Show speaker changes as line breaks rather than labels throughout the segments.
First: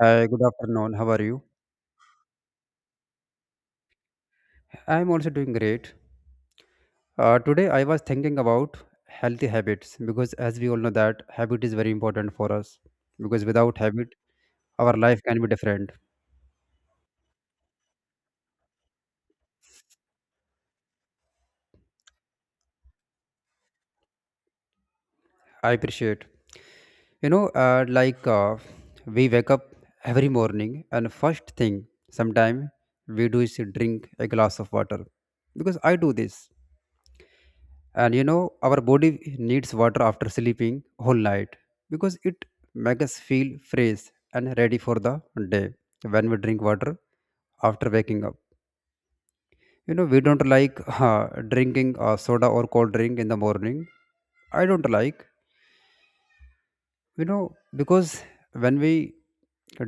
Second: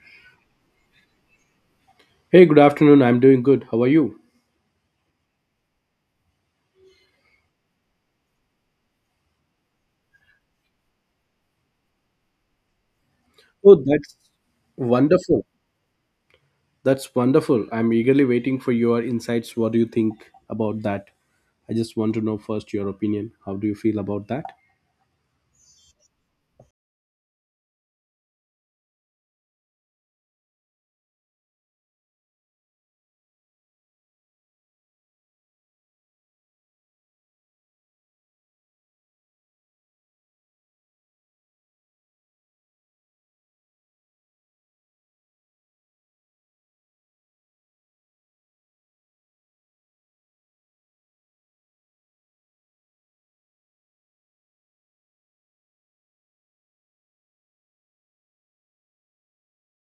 Hi, good afternoon. How are you?
Hey, good afternoon. I'm doing good. How are you?
I'm also doing great. Today I was thinking about healthy habits because as we all know that habit is very important for us because
Oh,
without habit
that's
our life can
wonderful.
be different.
That's wonderful. I'm eagerly waiting for your insights. What do you think about that? I just want to know first your opinion. How do you feel about that?
I appreciate. You know, uh, like uh, we wake up every morning and first thing sometime we do is drink a glass of water because I do this, and you know our body needs water after sleeping whole night because it makes us feel fresh and ready for the day. When we drink water after waking up, you know we don't like drinking soda or cold drink in the morning. I don't like, you know, because when we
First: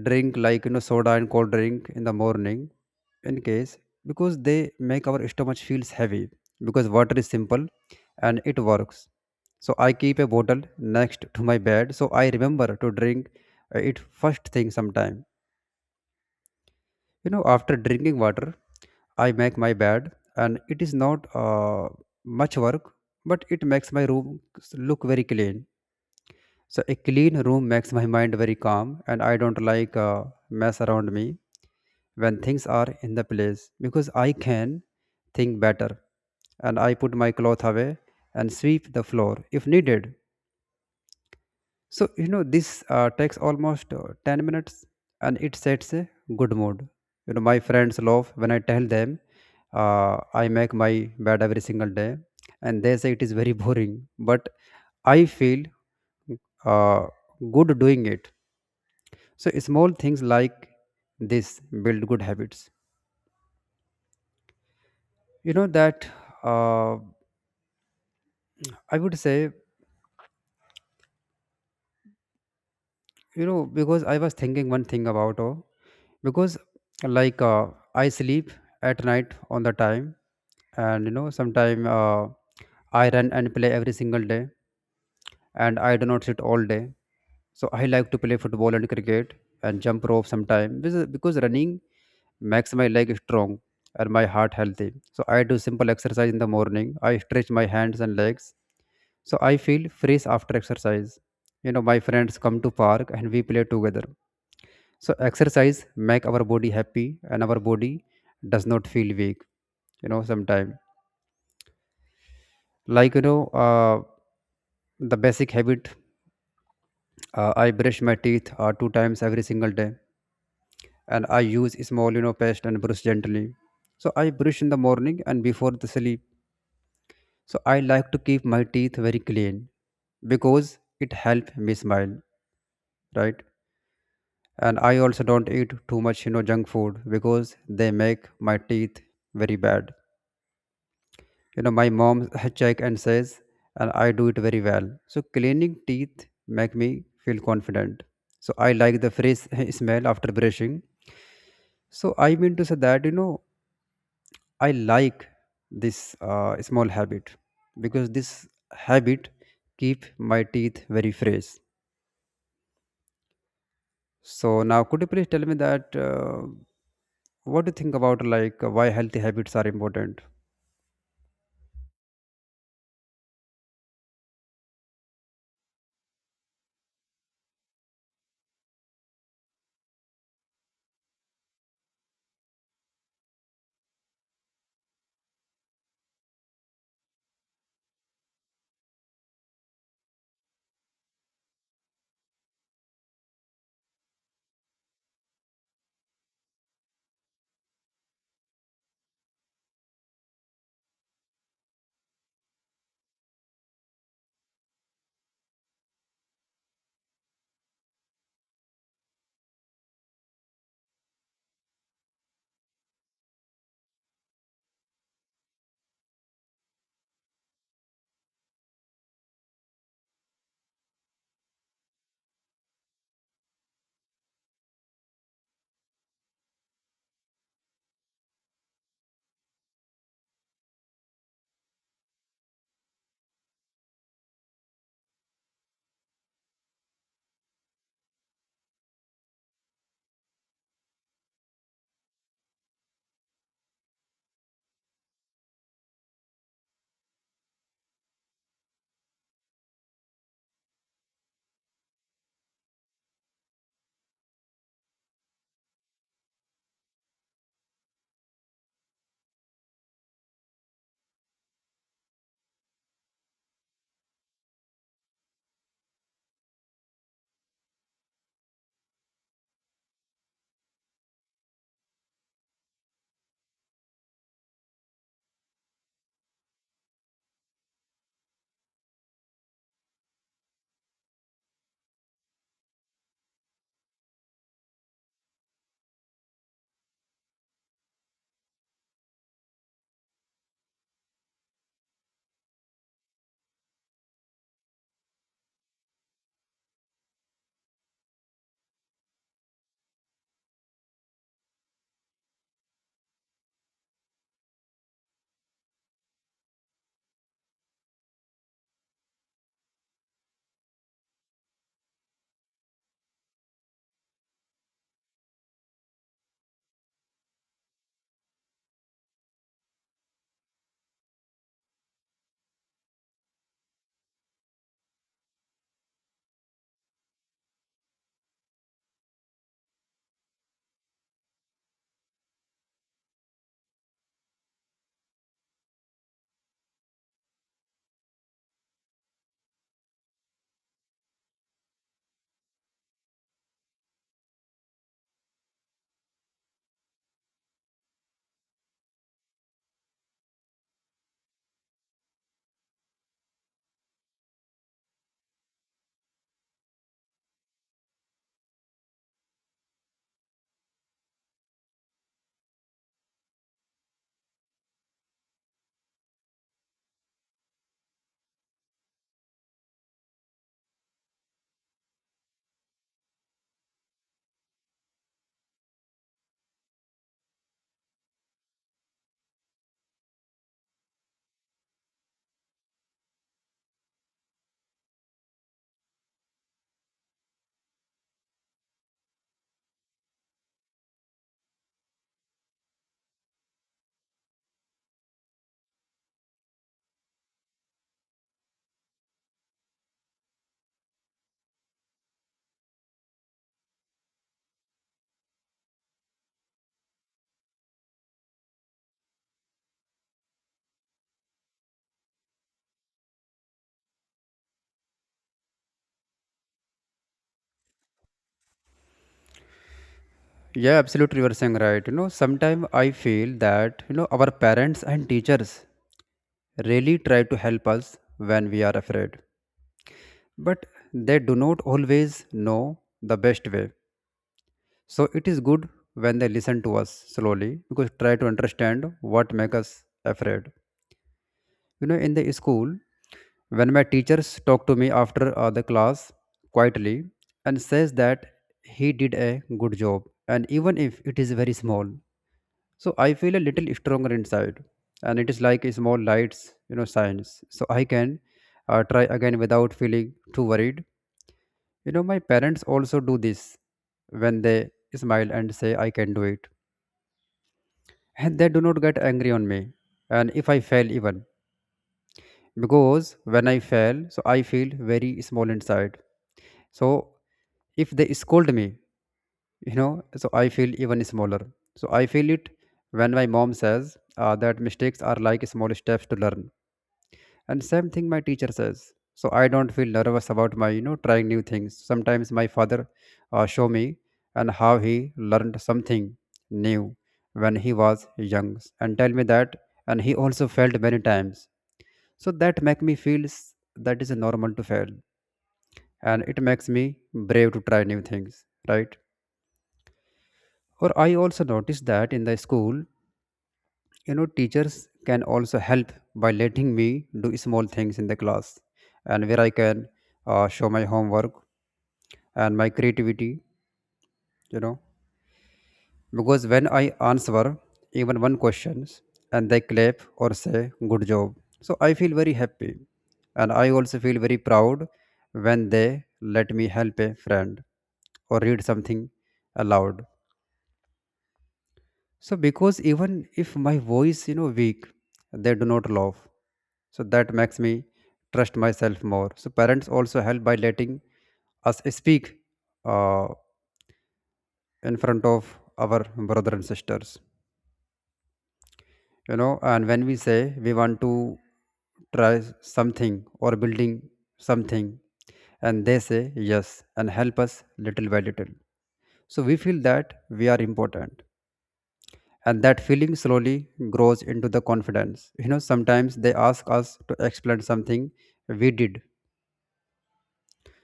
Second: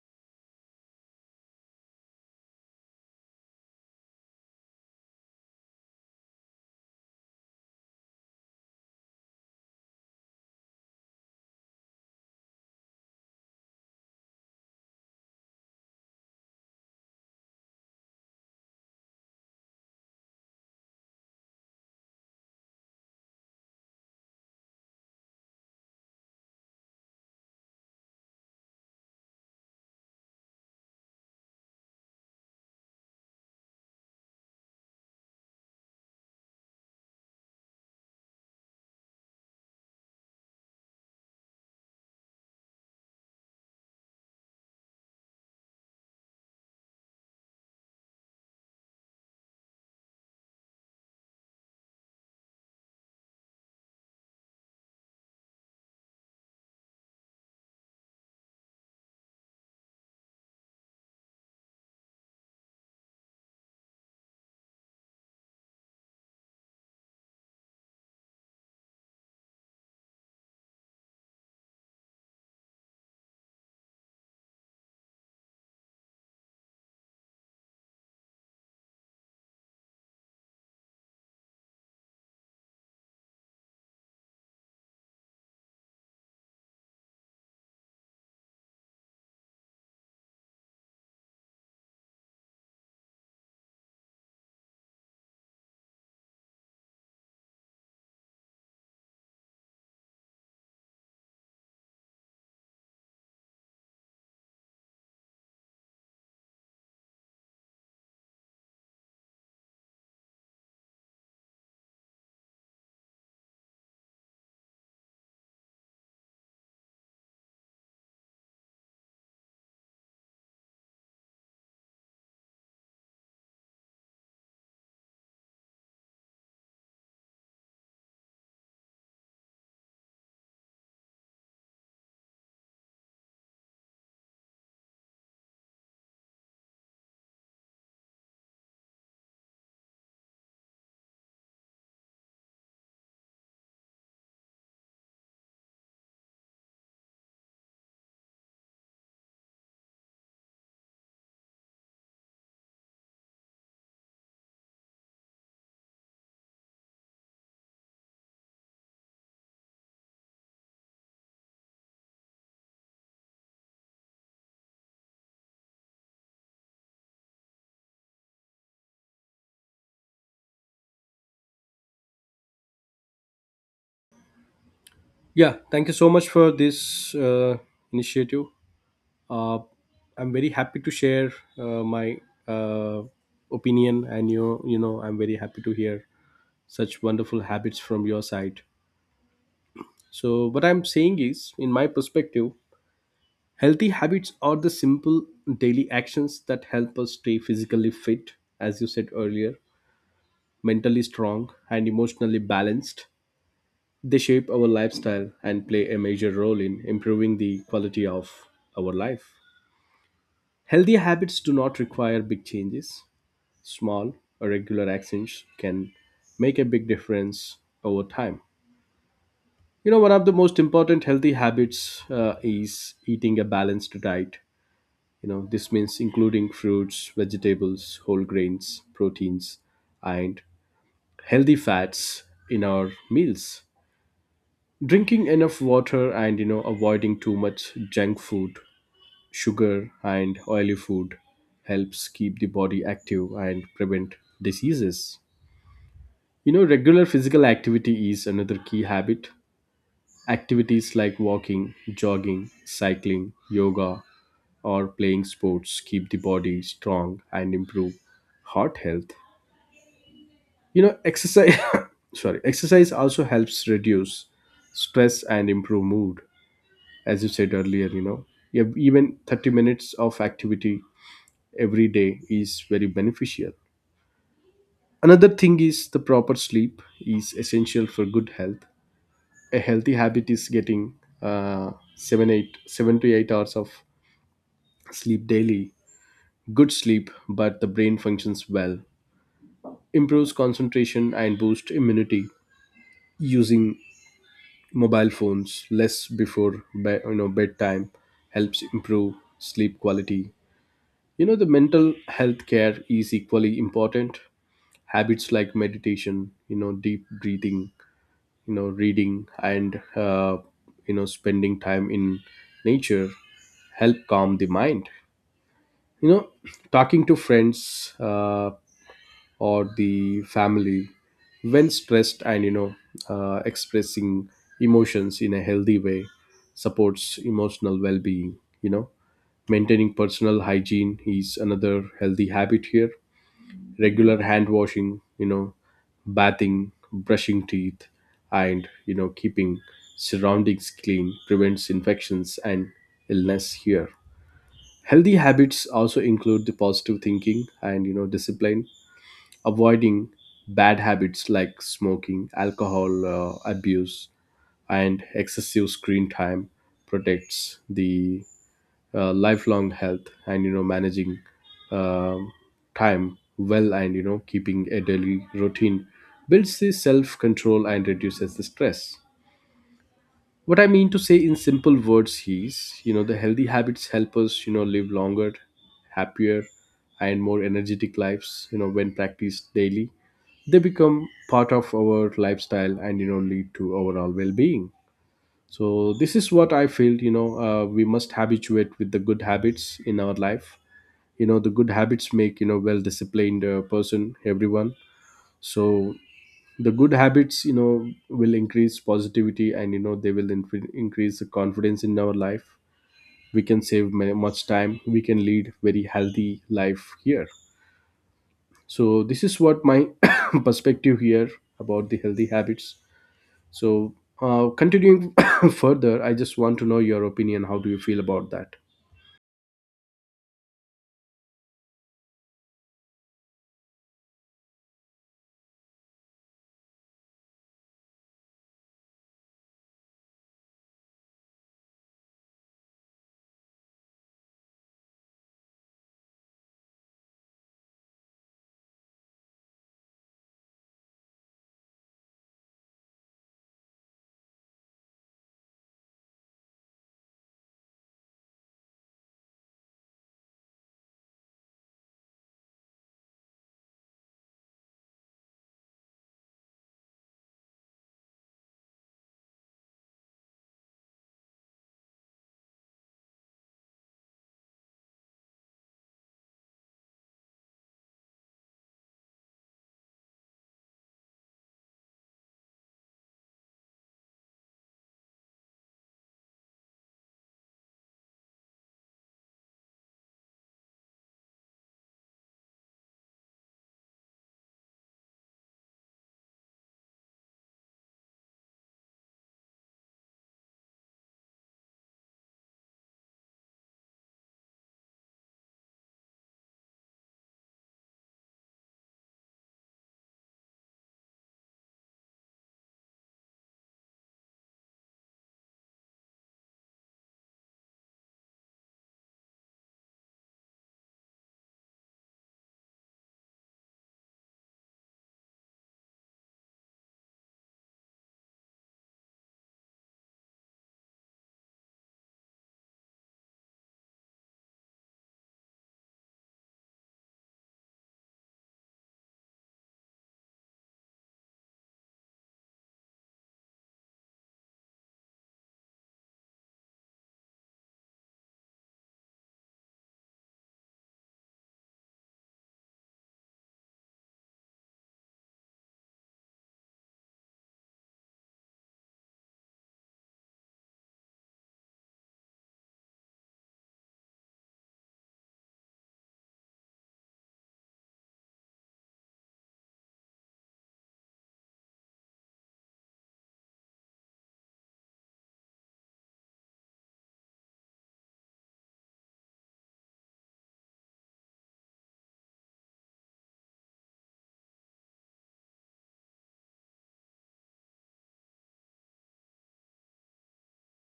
drink, like you know, soda and cold drink in the morning, in case, because they make our stomach feels heavy, because water is simple and it works. So I keep a bottle next to my bed so I remember to drink it first thing sometime. You know, after drinking water, I make my bed, and it is not much work, but it makes my room look very clean. So a clean room makes my mind very calm, and I don't like mess around me. When things are in the place, because I can think better, and I put my cloth away and sweep the floor if needed. So, you know, this takes almost 10 minutes, and it sets a good mood. You know, my friends love when I tell them I make my bed every single day, and they say it is very boring, but I feel uh, good doing it. So, small things like this build good habits. You know, that uh, I would say, you know, because I was thinking one thing about, oh, because like uh, I sleep at night on the time, and you know sometime, I run and play every single day, and I do not sit all day. So I like to play football and cricket and jump rope sometime, because running makes my leg strong and my heart healthy. So I do simple exercise in the morning. I stretch my hands and legs, so I feel fresh after exercise. You know, my friends come to park and we play together. So exercise make our body happy, and our body does not feel weak. You know, sometime, like you know uh, the basic habit, I brush my teeth two times every single day, and I use small, you know, paste and brush gently. So I brush in the morning and before the sleep. So I like to keep my teeth very clean because it helps me smile, right? And I also don't eat too much, you know, junk food because they make my teeth very bad. You know, my mom check and says, and I do it very well. So cleaning teeth make me feel confident. So I like the fresh smell after brushing. So I mean to say that, you know, I like this small habit because this habit keep my teeth very fresh. So now could you please tell me that, what do you think about, like, why healthy habits are important?
Yeah, thank you so much for this initiative. Uh, I'm very happy to share my uh, opinion, and I'm very happy to hear such wonderful habits from your side. So, what I'm saying is, in my perspective, healthy habits are the simple daily actions that help us stay physically fit, as you said earlier, mentally strong, and emotionally balanced. They shape our lifestyle and play a major role in improving the quality of our life. Healthy habits do not require big changes. Small, regular actions can make a big difference over time. You know, one of the most important healthy habits is eating a balanced diet. You know, this means including fruits, vegetables, whole grains, proteins, and healthy fats in our meals. Drinking enough water and, avoiding too much junk food, sugar, and oily food helps keep the body active and prevent diseases. You know, regular physical activity is another key habit. Activities like walking, jogging, cycling, yoga, or playing sports keep the body strong and improve heart health. Exercise, sorry, exercise also helps reduce stress and improve mood. As you said earlier, you have even 30 minutes of activity every day is very beneficial. Another thing is, the proper sleep is essential for good health. A healthy habit is getting uh, seven to 8 hours of sleep daily. Good sleep but the brain functions well, improves concentration and boosts immunity. Using mobile phones less before bedtime helps improve sleep quality. You know, the mental health care is equally important. Habits like meditation, deep breathing, reading, and spending time in nature help calm the mind. you know Talking to friends or the family when stressed, and expressing emotions in a healthy way supports emotional well-being. You know, maintaining personal hygiene is another healthy habit here. Regular hand washing, bathing, brushing teeth, and keeping surroundings clean prevents infections and illness here. Healthy habits also include the positive thinking and, discipline. Avoiding bad habits like smoking, alcohol abuse, and excessive screen time protects the lifelong health. And managing, um time well, and keeping a daily routine builds the self control and reduces the stress. What I mean to say in simple words is, the healthy habits help us, live longer, happier, and more energetic lives. You know, when practiced daily they become part of our lifestyle and, lead to overall well-being. So this is what I feel. We must habituate with the good habits in our life. You know, the good habits make, well disciplined person everyone. So the good habits, will increase positivity, and they will increase the confidence in our life. We can save much time. We can lead very healthy life here. So this is what my perspective here about the healthy habits. So continuing further, I just want to know your opinion. How do you feel about that?
Yeah, absolutely. You are saying right. You know, sometimes I feel that, you know, our parents and teachers really try to help us when we are afraid, but they do not always know the best way. So it is good when they listen to us slowly because try to understand what makes us afraid. You know, in the school, when my teachers talk to me after the class quietly and says that he did a good job, and even if it is very small, so I feel a little stronger inside, and it is like a small lights, you know, signs. So I can try again without feeling too worried. You know, my parents also do this when they smile and say I can do it, and they do not get angry on me. And if I fail, even because when I fail, so I feel very small inside. So if they scold me, you know, so I feel even smaller. So I feel it when my mom says that mistakes are like small steps to learn, and same thing my teacher says. So I don't feel nervous about my, you know, trying new things. Sometimes my father show me and how he learned something new when he was young, and tell me that, and he also failed many times. So that make me feel that is normal to fail, and it makes me brave to try new things, right? Or I also noticed that in the school, you know, teachers can also help by letting me do small things in the class, and where I can show my homework and my creativity, you know. Because when I answer even one questions and they clap or say, good job. So I feel very happy, and I also feel very proud when they let me help a friend or read something aloud. So because even if my voice, you know, weak, they do not laugh. So that makes me trust myself more. So parents also help by letting us speak uh, in front of our brother and sisters. You know, and when we say we want to try something or building something, and they say yes and help us little by little. So we feel that we are important, and that feeling slowly grows into the confidence. You know, sometimes they ask us to explain something we did.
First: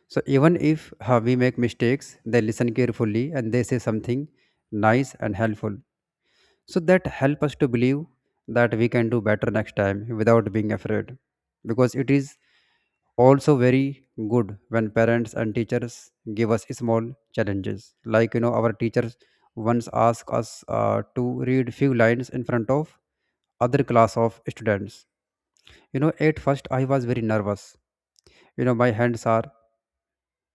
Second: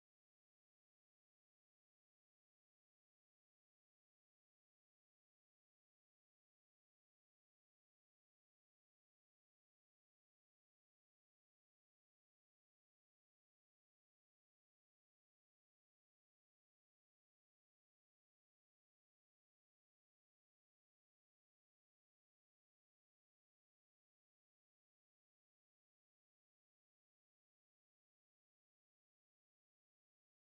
So even if we make mistakes, they listen carefully and they say something nice and helpful. So that help us to believe that we can do better next time without being afraid. Because it is also very good when parents and teachers give us small challenges. Like, you know, our teachers once asked us to read few lines in front of other class of students. You know, at first I was very nervous. You know, my hands are,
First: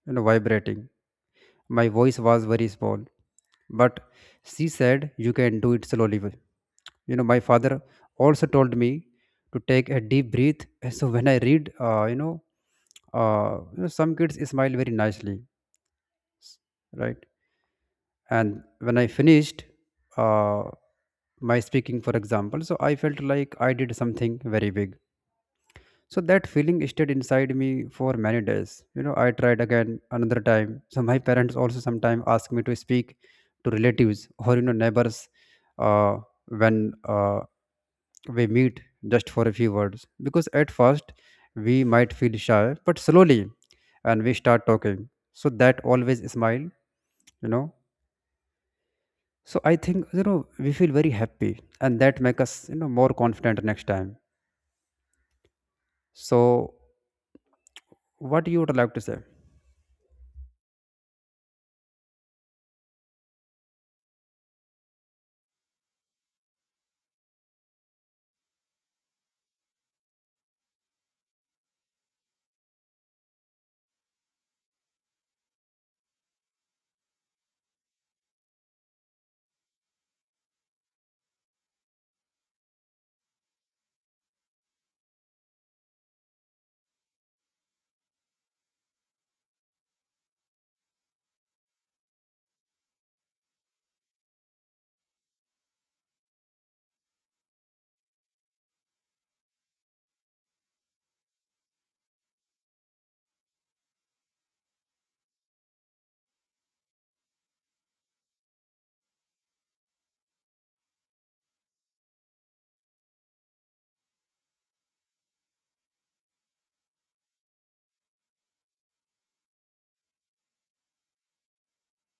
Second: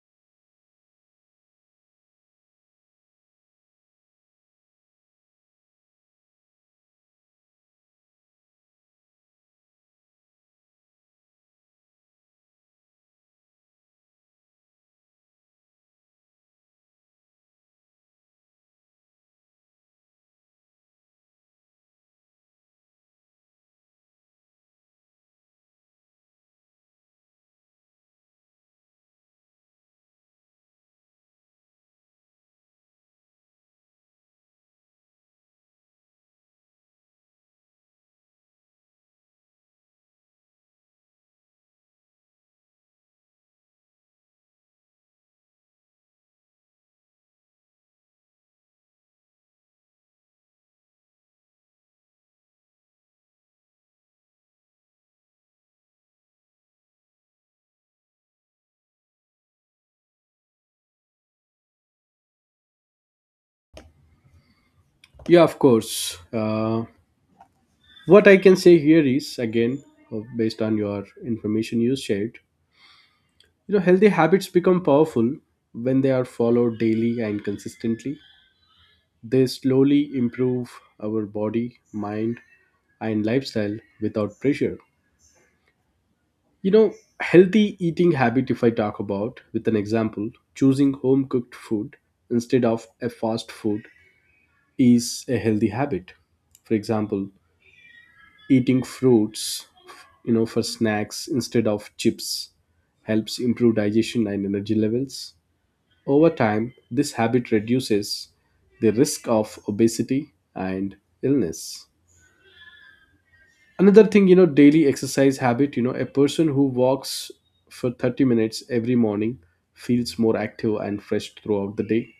you know, vibrating, my voice was very small, but she said, you can do it slowly. You know, my father also told me to take a deep breath. And so when I read, you know, some kids smile very nicely, right? And when I finished uh, my speaking, for example, so I felt like I did something very big. So that feeling stayed inside me for many days. You know, I tried again another time. So my parents also sometimes ask me to speak to relatives or, you know, neighbors, uh, when we meet just for a few words. Because at first we might feel shy, but slowly, and we start talking. So that always smile, you know. So I think, you know, we feel very happy, and that make us, you know, more confident next time. So what you would like to say?
Yeah, of course. What I can say here is, again, based on your information you shared, you know, healthy habits become powerful when they are followed daily and consistently. They slowly improve our body, mind, and lifestyle without pressure. You know, healthy eating habit, if I talk about with an example, choosing home cooked food instead of a fast food is a healthy habit. For example, eating fruits, for snacks instead of chips helps improve digestion and energy levels. Over time, this habit reduces the risk of obesity and illness. Another thing, daily exercise habit, a person who walks for 30 minutes every morning feels more active and fresh throughout the day.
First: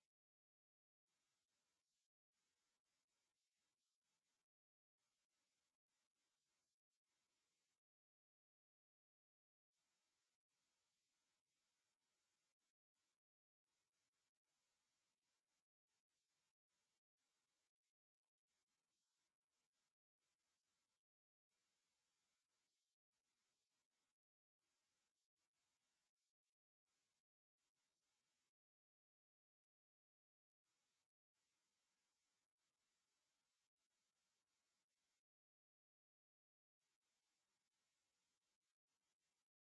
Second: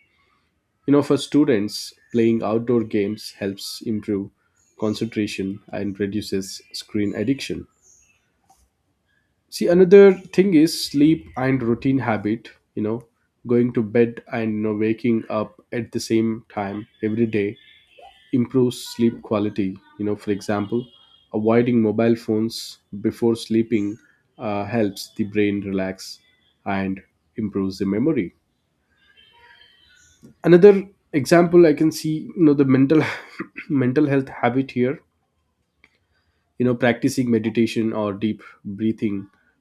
You know, for students, playing outdoor games helps improve concentration and reduces screen addiction. See, another thing is sleep and routine habit, you know, going to bed, and, waking up at the same time every day improves sleep quality. You know, for example, avoiding mobile phones before sleeping helps the brain relax and improves the memory. Another example I can see, the mental mental health habit here. Practicing meditation or deep breathing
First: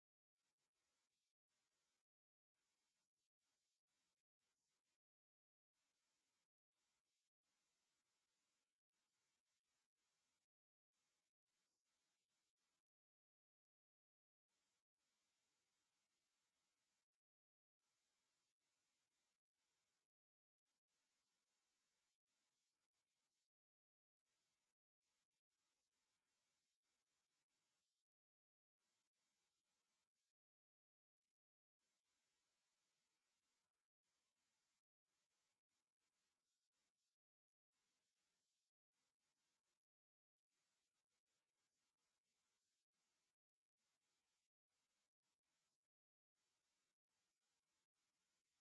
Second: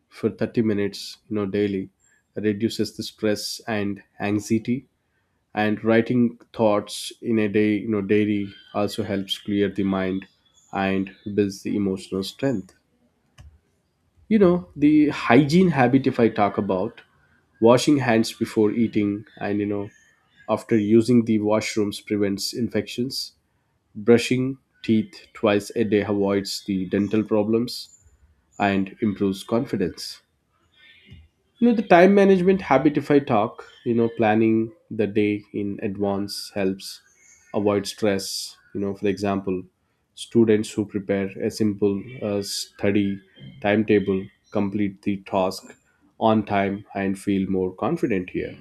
for 30 minutes, daily, reduces the stress and anxiety. And writing thoughts in a day, daily, also helps clear the mind and builds the emotional strength. You know, the hygiene habit, if I talk about, washing hands before eating and, after using the washrooms prevents infections. Brushing teeth twice a day avoids the dental problems and improves confidence. You know, the time management habit, if I talk, planning the day in advance helps avoid stress. You know, for example, students who prepare a simple study timetable complete the task on time and feel more confident here.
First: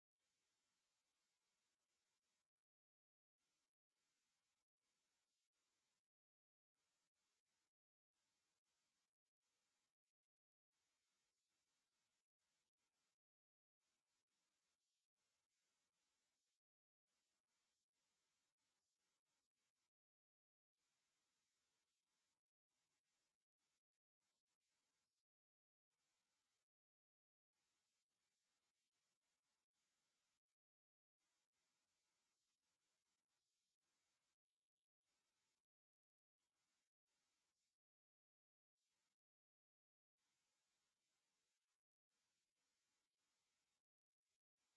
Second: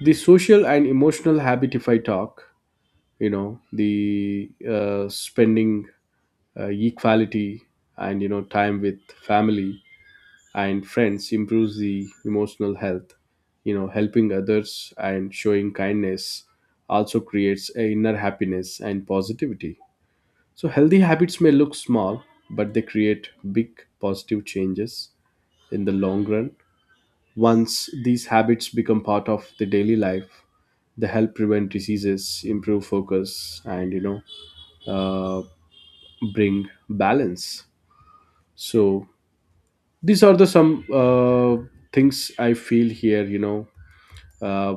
The social and emotional habit, if I talk, the spending equality and, time with family and friends improves the emotional health. Helping others and showing kindness also creates a inner happiness and positivity. So healthy habits may look small, but they create big positive changes in the long run. Once these habits become part of the daily life, they help prevent diseases, improve focus, and, uh, bring balance. So these are the some things I feel here. Uh,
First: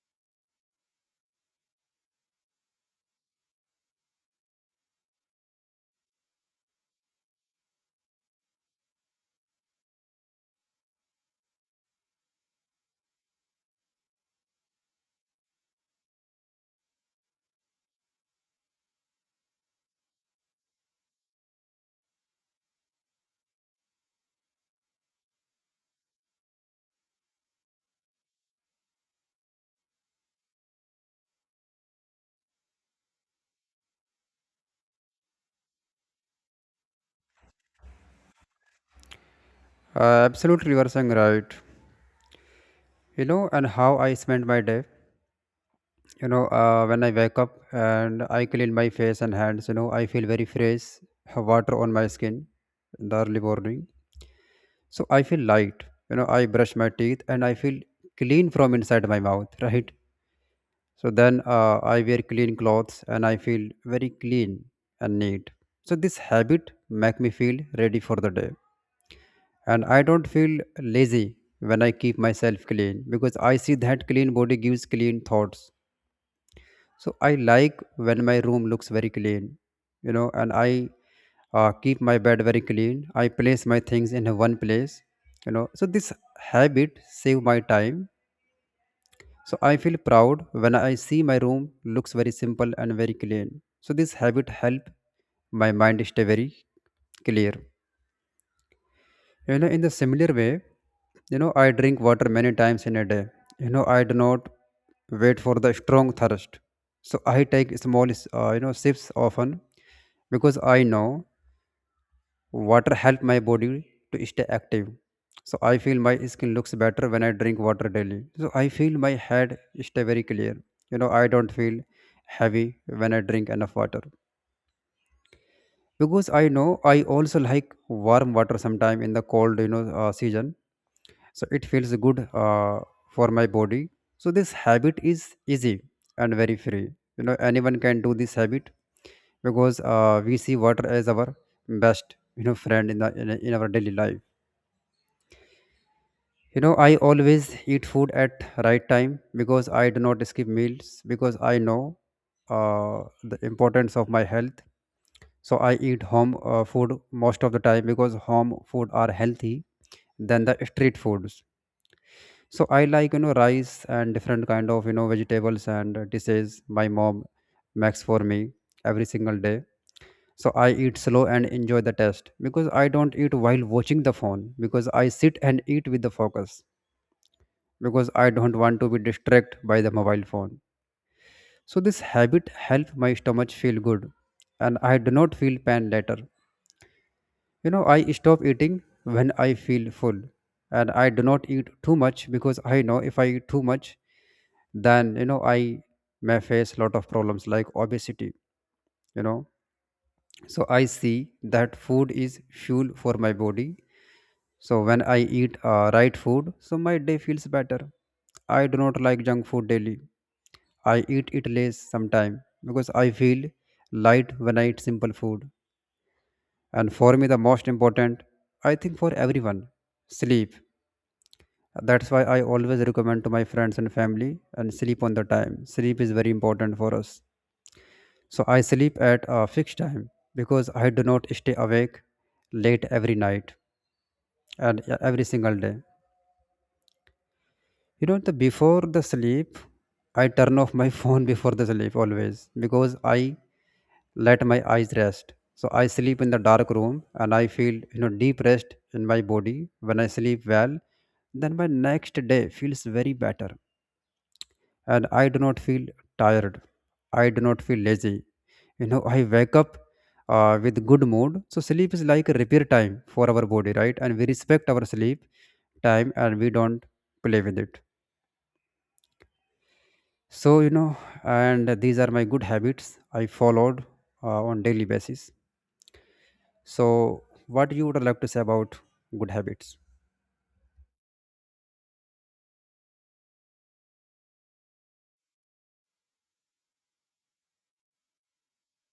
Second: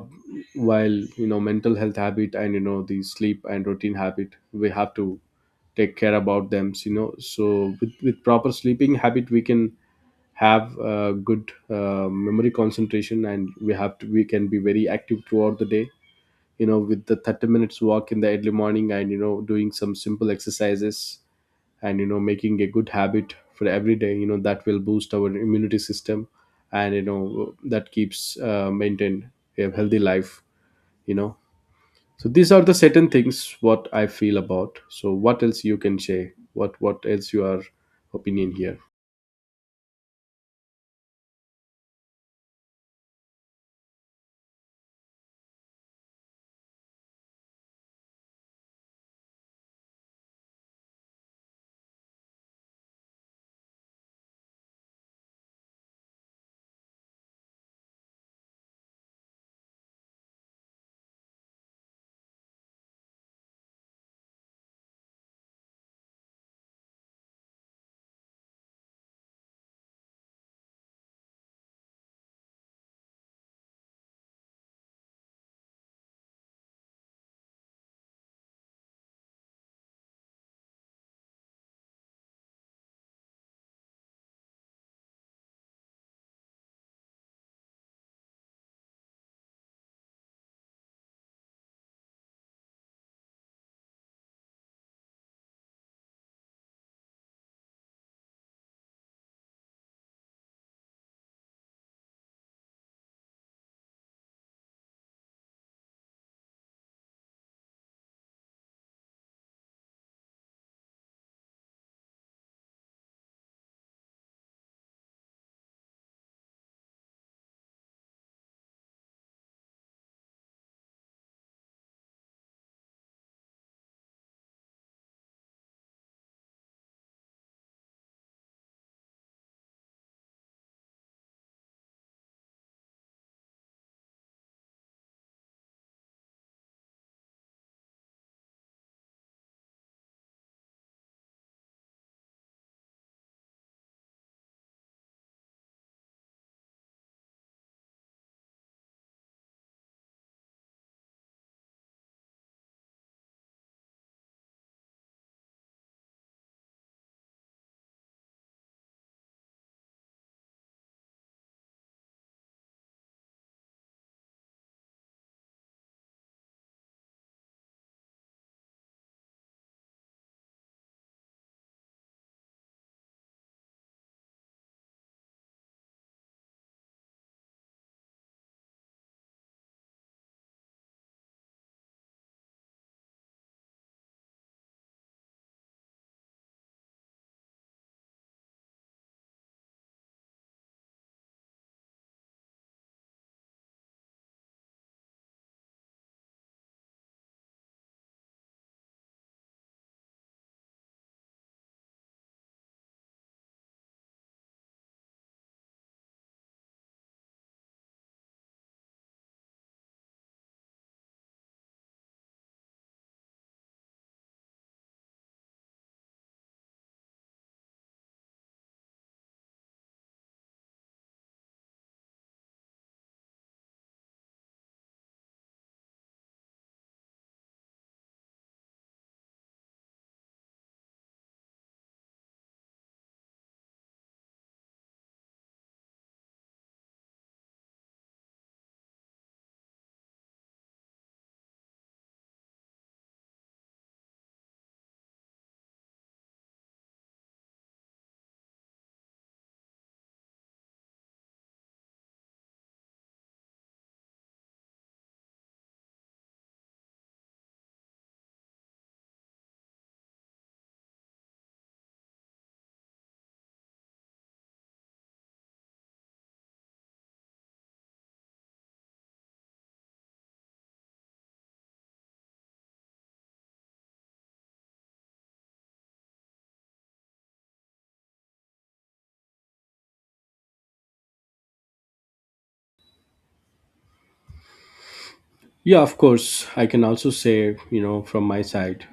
while, mental health habit and, the sleep and routine habit, we have to take care about them. You know, so with proper sleeping habit, we can have good memory concentration, and we have to we can be very active throughout the day. You know, with the 30 minutes walk in the early morning, and, doing some simple exercises, and, making a good habit for every day, that will boost our immunity system. And, that keeps maintain a healthy life. You know, so these are the certain things what I feel about. So what else you can say? What else your opinion here?
Absolutely, you are saying right. You know, and how I spend my day. You know, when I wake up and I clean my face and hands, you know, I feel very fresh. Have water on my skin in the early morning, so I feel light. You know, I brush my teeth and I feel clean from inside my mouth, right? So then I wear clean clothes and I feel very clean and neat. So this habit make me feel ready for the day, and I don't feel lazy when I keep myself clean, because I see that clean body gives clean thoughts. So I like when my room looks very clean, you know, and I keep my bed very clean. I place my things in one place, you know. So this habit save my time. So I feel proud when I see my room looks very simple and very clean. So this habit help my mind stay very clear. You know, in the similar way, I drink water many times in a day. I do not wait for the strong thirst, so I take small sips often, because I know water help my body to stay active. So I feel my skin looks better when I drink water daily. So I feel my head stay very clear. You know, I don't feel heavy when I drink enough water, because I know. I also like warm water sometime in the cold, season. So it feels good for my body. So this habit is easy and very free. You know, anyone can do this habit, because we see water as our best friend in the in our daily life. You know, I always eat food at right time because I do not skip meals, because I know the importance of my health. So I eat home food most of the time because home food are healthy than the street foods. So I like, rice and different kind of, vegetables and dishes my mom makes for me every single day. So I eat slow and enjoy the taste because I don't eat while watching the phone, because I sit and eat with the focus, because I don't want to be distracted by the mobile phone. So this habit help my stomach feel good and I do not feel pain later. You know, I stop eating when I feel full, and I do not eat too much because I know if I eat too much, then I may face lot of problems like obesity. You know, so I see that food is fuel for my body. So when I eat right food, so my day feels better. I do not like junk food daily. I eat it less sometime because I feel light when I eat simple food. And for me, the most important, I think for everyone, sleep. That's why I always recommend to my friends and family and sleep on the time. Sleep is very important for us. So I sleep at a fixed time because I do not stay awake late every night and every single day. You know, the before the sleep, I turn off my phone before the sleep always, because I let my eyes rest. So I sleep in the dark room and I feel, deep rest in my body. When I sleep well, then my next day feels very better and I do not feel tired. I do not feel lazy. You know, I wake up with good mood. So sleep is like a repair time for our body, right? And we respect our sleep time and we don't play with it. So you know, and these are my good habits I followed on daily basis. So what you would like to say about good habits?
Yeah, of course. I can also say, from my side,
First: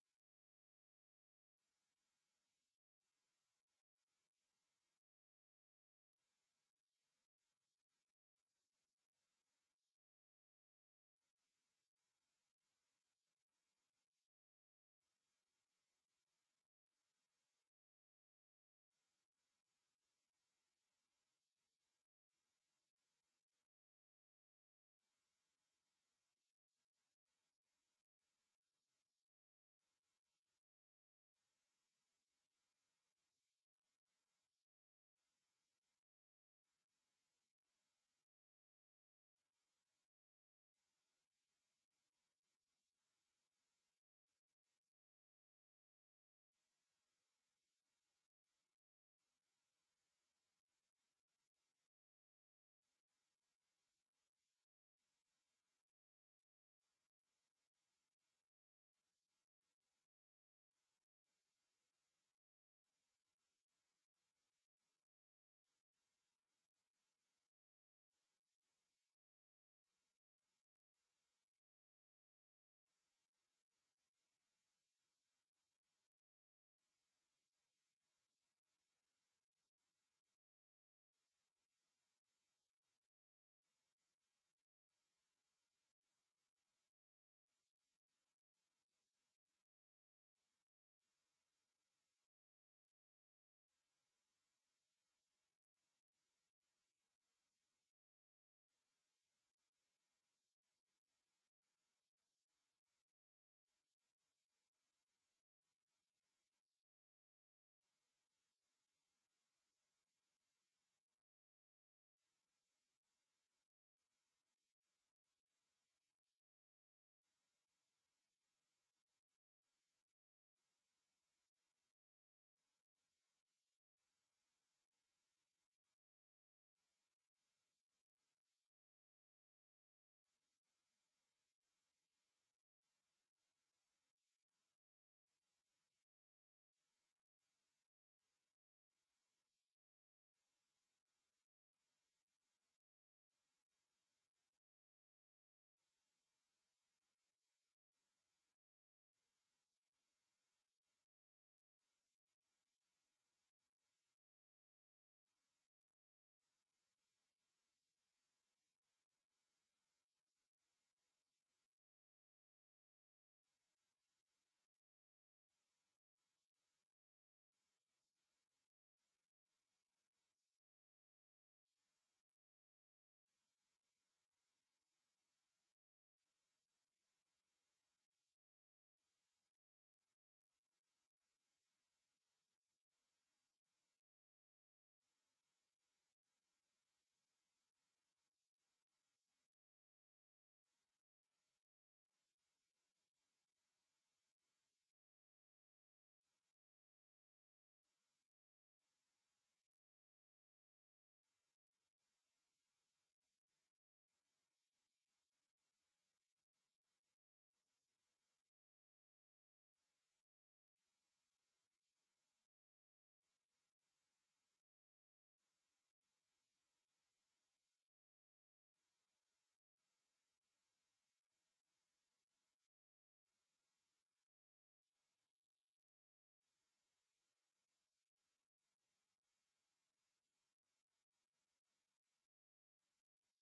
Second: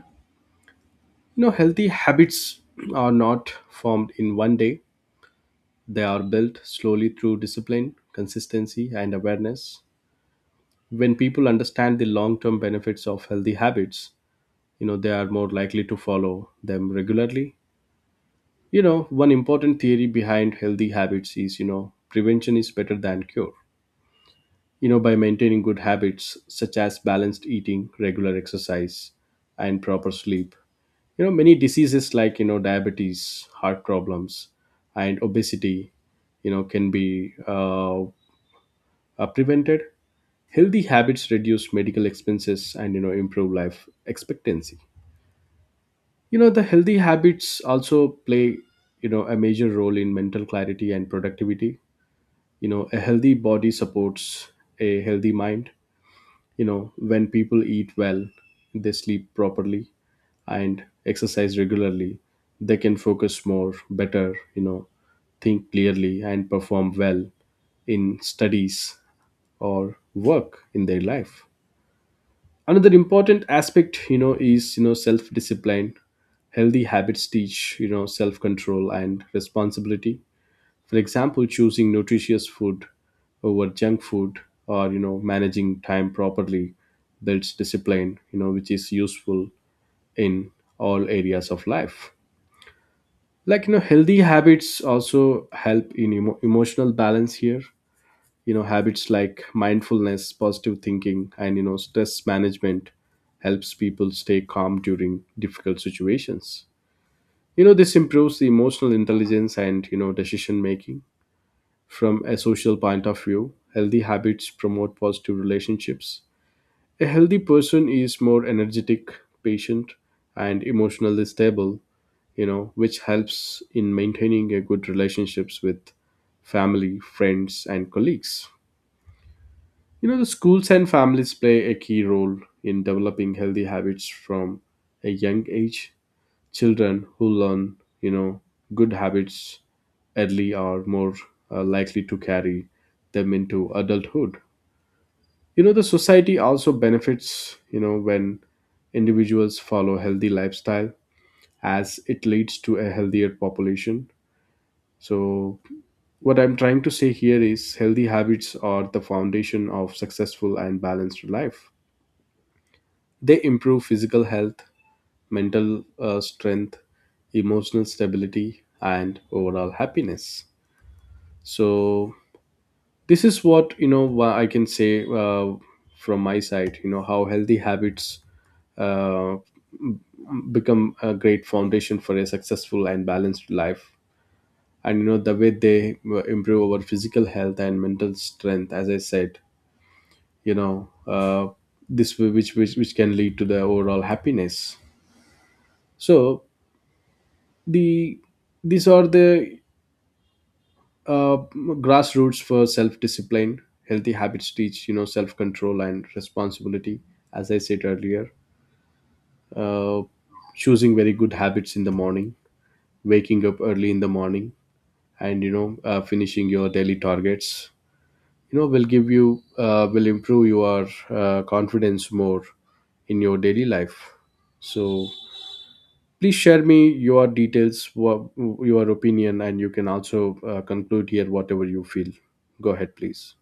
healthy habits are not formed in one day. They are built slowly through discipline, consistency, and awareness. When people understand the long term benefits of healthy habits, they are more likely to follow them regularly. You know, one important theory behind healthy habits is, prevention is better than cure. You know, by maintaining good habits such as balanced eating, regular exercise, and proper sleep, many diseases like, diabetes, heart problems, and obesity, can be are prevented. Healthy habits reduce medical expenses and, improve life expectancy. You know, the healthy habits also play, a major role in mental clarity and productivity. You know, a healthy body supports a healthy mind. You know, when people eat well, they sleep properly, and exercise regularly, they can focus more better, think clearly, and perform well in studies or work in their life. Another important aspect, is, self discipline. Healthy habits teach, self control and responsibility. For example, choosing nutritious food over junk food, or, managing time properly, builds discipline, which is useful in all areas of life. Like, healthy habits also help in emotional balance here. You know, habits like mindfulness, positive thinking, and, stress management helps people stay calm during difficult situations. You know, this improves the emotional intelligence and, decision making. From a social point of view, healthy habits promote positive relationships. A healthy person is more energetic, patient, and emotionally stable, which helps in maintaining a good relationships with family, friends, and colleagues. You know, the schools and families play a key role in developing healthy habits from a young age. Children who learn, you know, good habits early are more likely to carry them into adulthood. You know, the society also benefits, when individuals follow healthy lifestyle, as it leads to a healthier population. So, what I'm trying to say here is, healthy habits are the foundation of successful and balanced life. They improve physical health, mental strength, emotional stability, and overall happiness. So this is what, I can say from my side. You know, how healthy habits uh, become a great foundation for a successful and balanced life. And, the way they improve our physical health and mental strength, as I said, you know, uh, which can lead to the overall happiness. So the, these are the uh, grassroots for self-discipline. Healthy habits teach, self-control and responsibility. As I said earlier, uh, choosing very good habits in the morning, waking up early in the morning, and, finishing your daily targets, will give you will improve your confidence more in your daily life. So please share me your details, your opinion, and you can also conclude here whatever you feel. Go ahead, please.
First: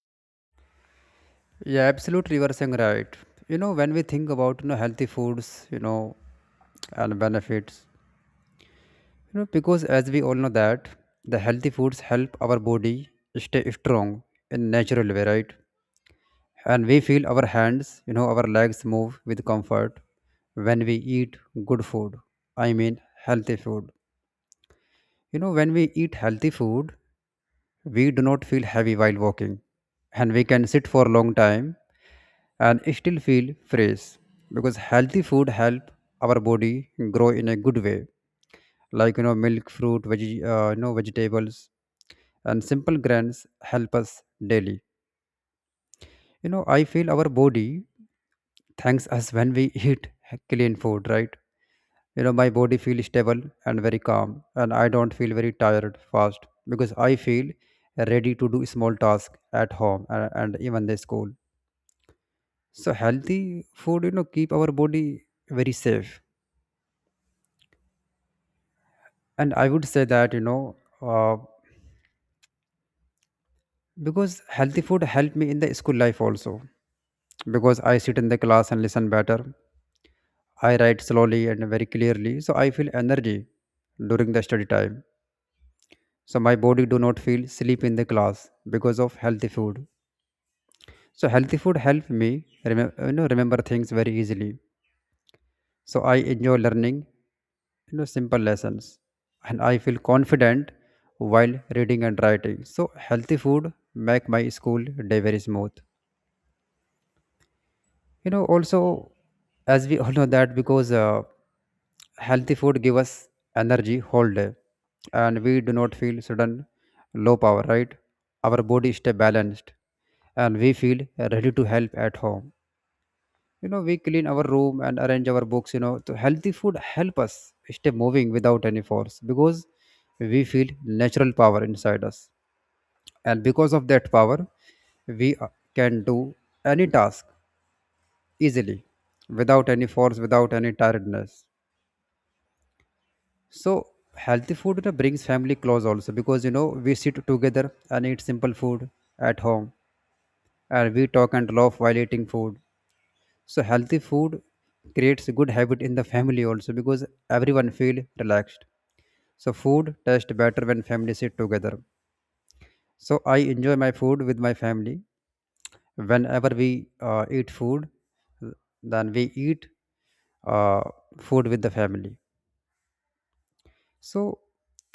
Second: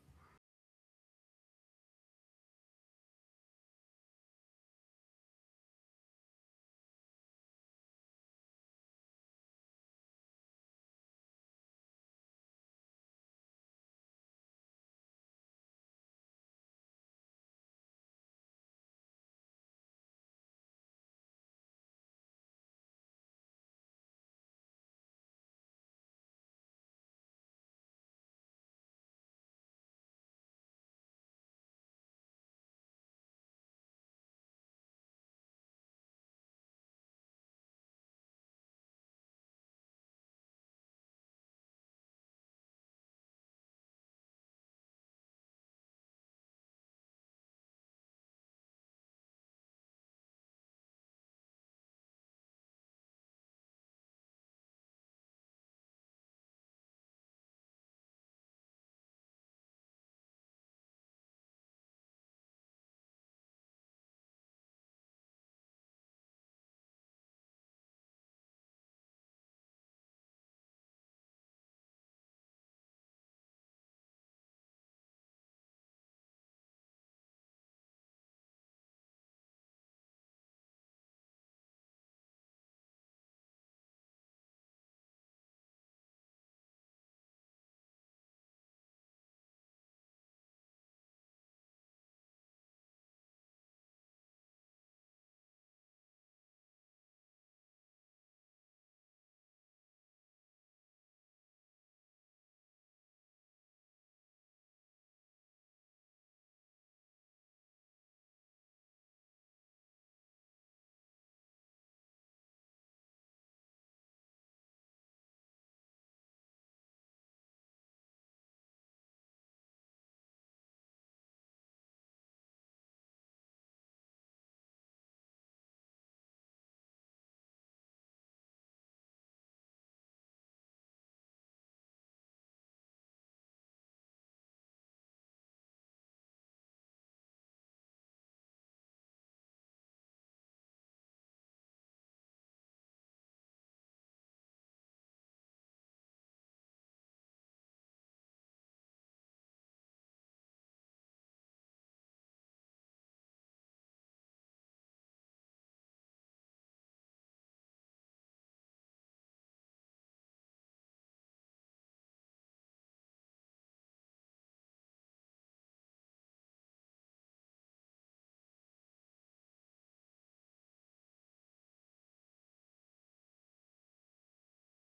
Yeah, absolutely. You are saying right. You know, when we think about, healthy foods, and benefits. You know, because as we all know that the healthy foods help our body stay strong in natural way, right? And we feel our hands, you know, our legs move with comfort when we eat good food. I mean healthy food. You know, when we eat healthy food, we do not feel heavy while walking. And we can sit for a long time and still feel fresh, because healthy food help our body grow in a good way. Like, you know, milk, fruit, veg, vegetables and simple grains help us daily. You know, I feel our body thanks us when we eat clean food, right? You know, my body feels stable and very calm and I don't feel very tired fast, because I feel ready to do small tasks at home and even the school. So healthy food, keep our body very safe. And I would say that, uh, because healthy food helped me in the school life also, because I sit in the class and listen better. I write slowly and very clearly, so I feel energy during the study time. So my body do not feel sleep in the class because of healthy food. So healthy food help me remember things very easily. So I enjoy learning, simple lessons, and I feel confident while reading and writing. So healthy food make my school day very smooth. You know also, as we all know that, because healthy food give us energy whole day and we do not feel sudden low power, right? Our body stay balanced and we feel ready to help at home. You know, we clean our room and arrange our books. You know, so healthy food help us stay moving without any force, because we feel natural power inside us. And because of that power, we can do any task easily, without any force, without any tiredness. So healthy food, you know, brings family close also, because, you know, we sit together and eat simple food at home, and we talk and laugh while eating food. So healthy food creates a good habit in the family also, because everyone feel relaxed. So food tastes better when family sit together. So I enjoy my food with my family. Whenever we eat food, then we eat uh, food with the family. So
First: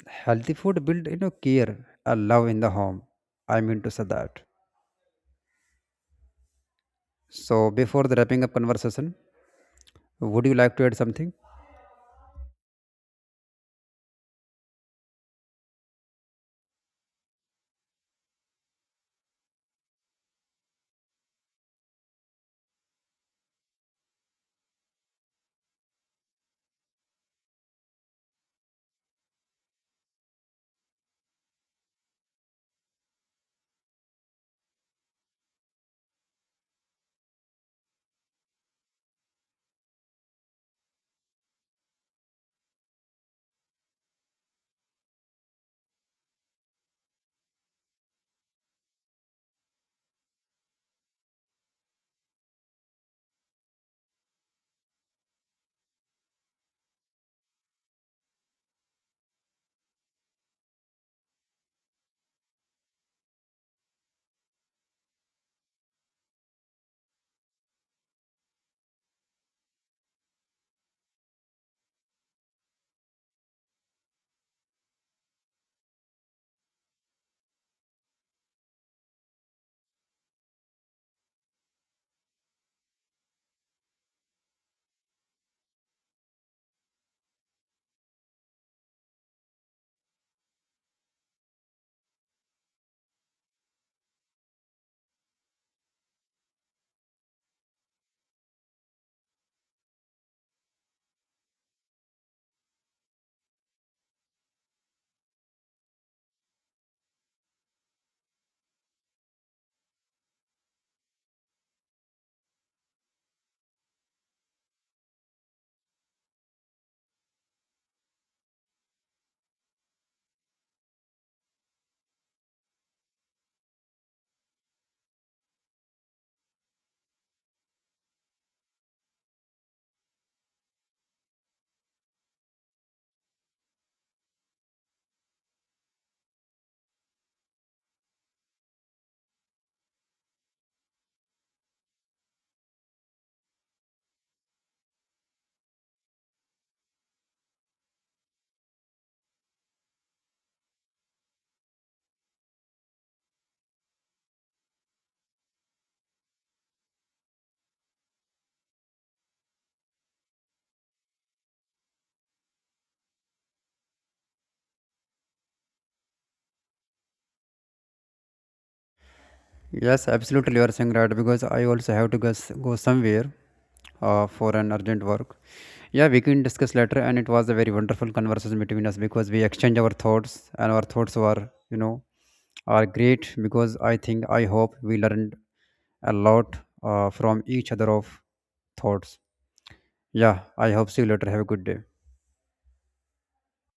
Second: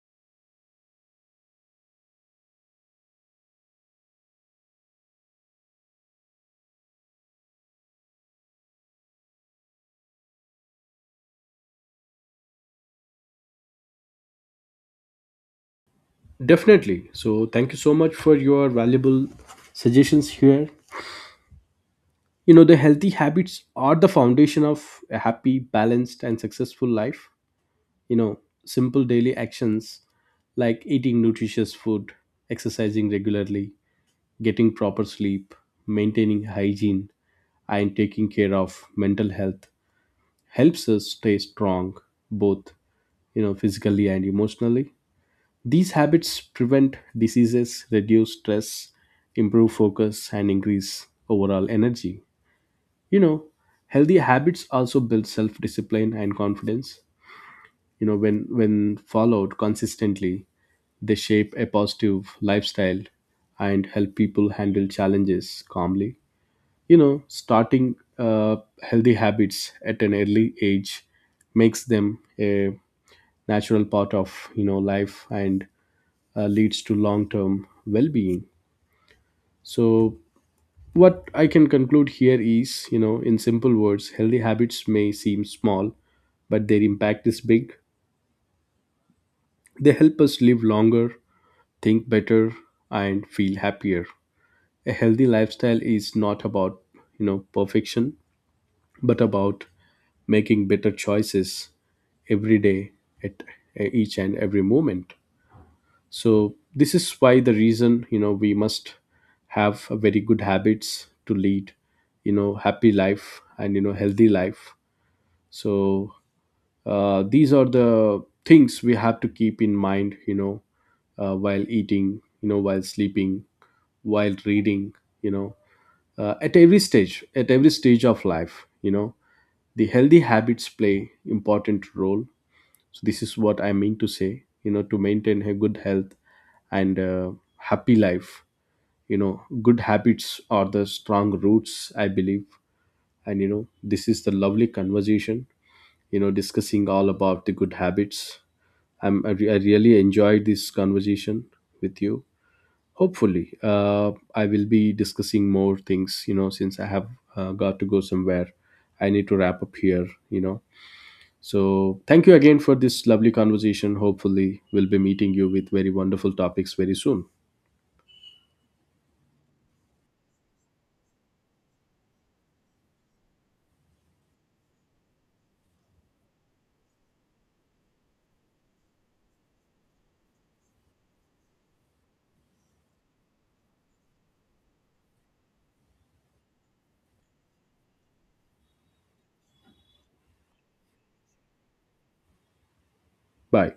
healthy food build, care and love in the home. I mean to say that. So before the wrapping up conversation, would you like to add something?
Definitely. So thank you so much for your valuable suggestions here. You know, the healthy habits are the foundation of a happy, balanced, and successful life. You know, simple daily actions like eating nutritious food, exercising regularly, getting proper sleep, maintaining hygiene, and taking care of mental health helps us stay strong, both, physically and emotionally. These habits prevent diseases, reduce stress, improve focus, and increase overall energy. You know, healthy habits also build self discipline and confidence. You know, when followed consistently, they shape a positive lifestyle and help people handle challenges calmly. You know, starting healthy habits at an early age makes them a natural part of, life, and leads to long-term well-being. So, what I can conclude here is, in simple words, healthy habits may seem small, but their impact is big. They help us live longer, think better, and feel happier. A healthy lifestyle is not about, perfection, but about making better choices every day, at each and every moment. So this is why the reason, we must have a very good habits to lead, happy life and, healthy life. So these are the things we have to keep in mind. While eating, while sleeping, while reading, you know at every stage of life, the healthy habits play important role. So this is what I mean to say, to maintain a good health and, happy life. You know, good habits are the strong roots, I believe. And, this is the lovely conversation, discussing all about the good habits. I really enjoyed this conversation with you. Hopefully, I will be discussing more things. You know, since I have got to go somewhere, I need to wrap up here. You know, so thank you again for this lovely conversation. Hopefully, we'll be meeting you with very wonderful topics very soon.
Yes, absolutely. You are saying right, because I also have to go, go somewhere for an urgent work. Yeah, we can discuss later. And it was a very wonderful conversation between us, because we exchange our thoughts and our thoughts were, are great, because I think I hope we learned a lot from each other of thoughts. Yeah, I hope see you later. Have a good day.
Bye.